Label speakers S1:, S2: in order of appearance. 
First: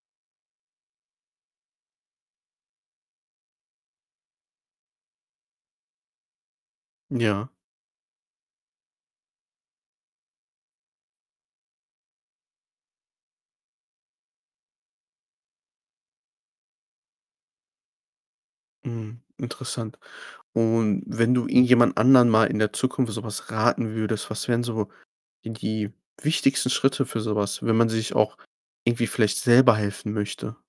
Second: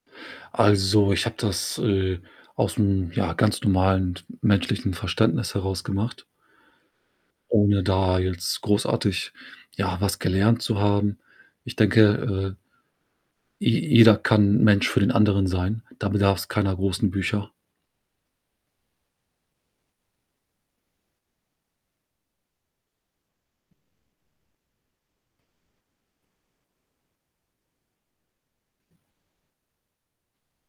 S1: Also, ich habe das, äh, aus'm, ja, ganz normalen menschlichen Verständnis heraus gemacht
S2: Ja.
S1: ohne da jetzt großartig, ja, was gelernt zu haben. Ich denke, äh je jeder kann Mensch für den anderen sein. Da bedarf's keiner großen Bücher.
S2: Mhm, interessant. Und wenn du irgendjemand anderen mal in der Zukunft so was raten würdest, was wären so die die wichtigsten Schritte für so was, wenn man sich auch irgendwie vielleicht selber helfen möchte?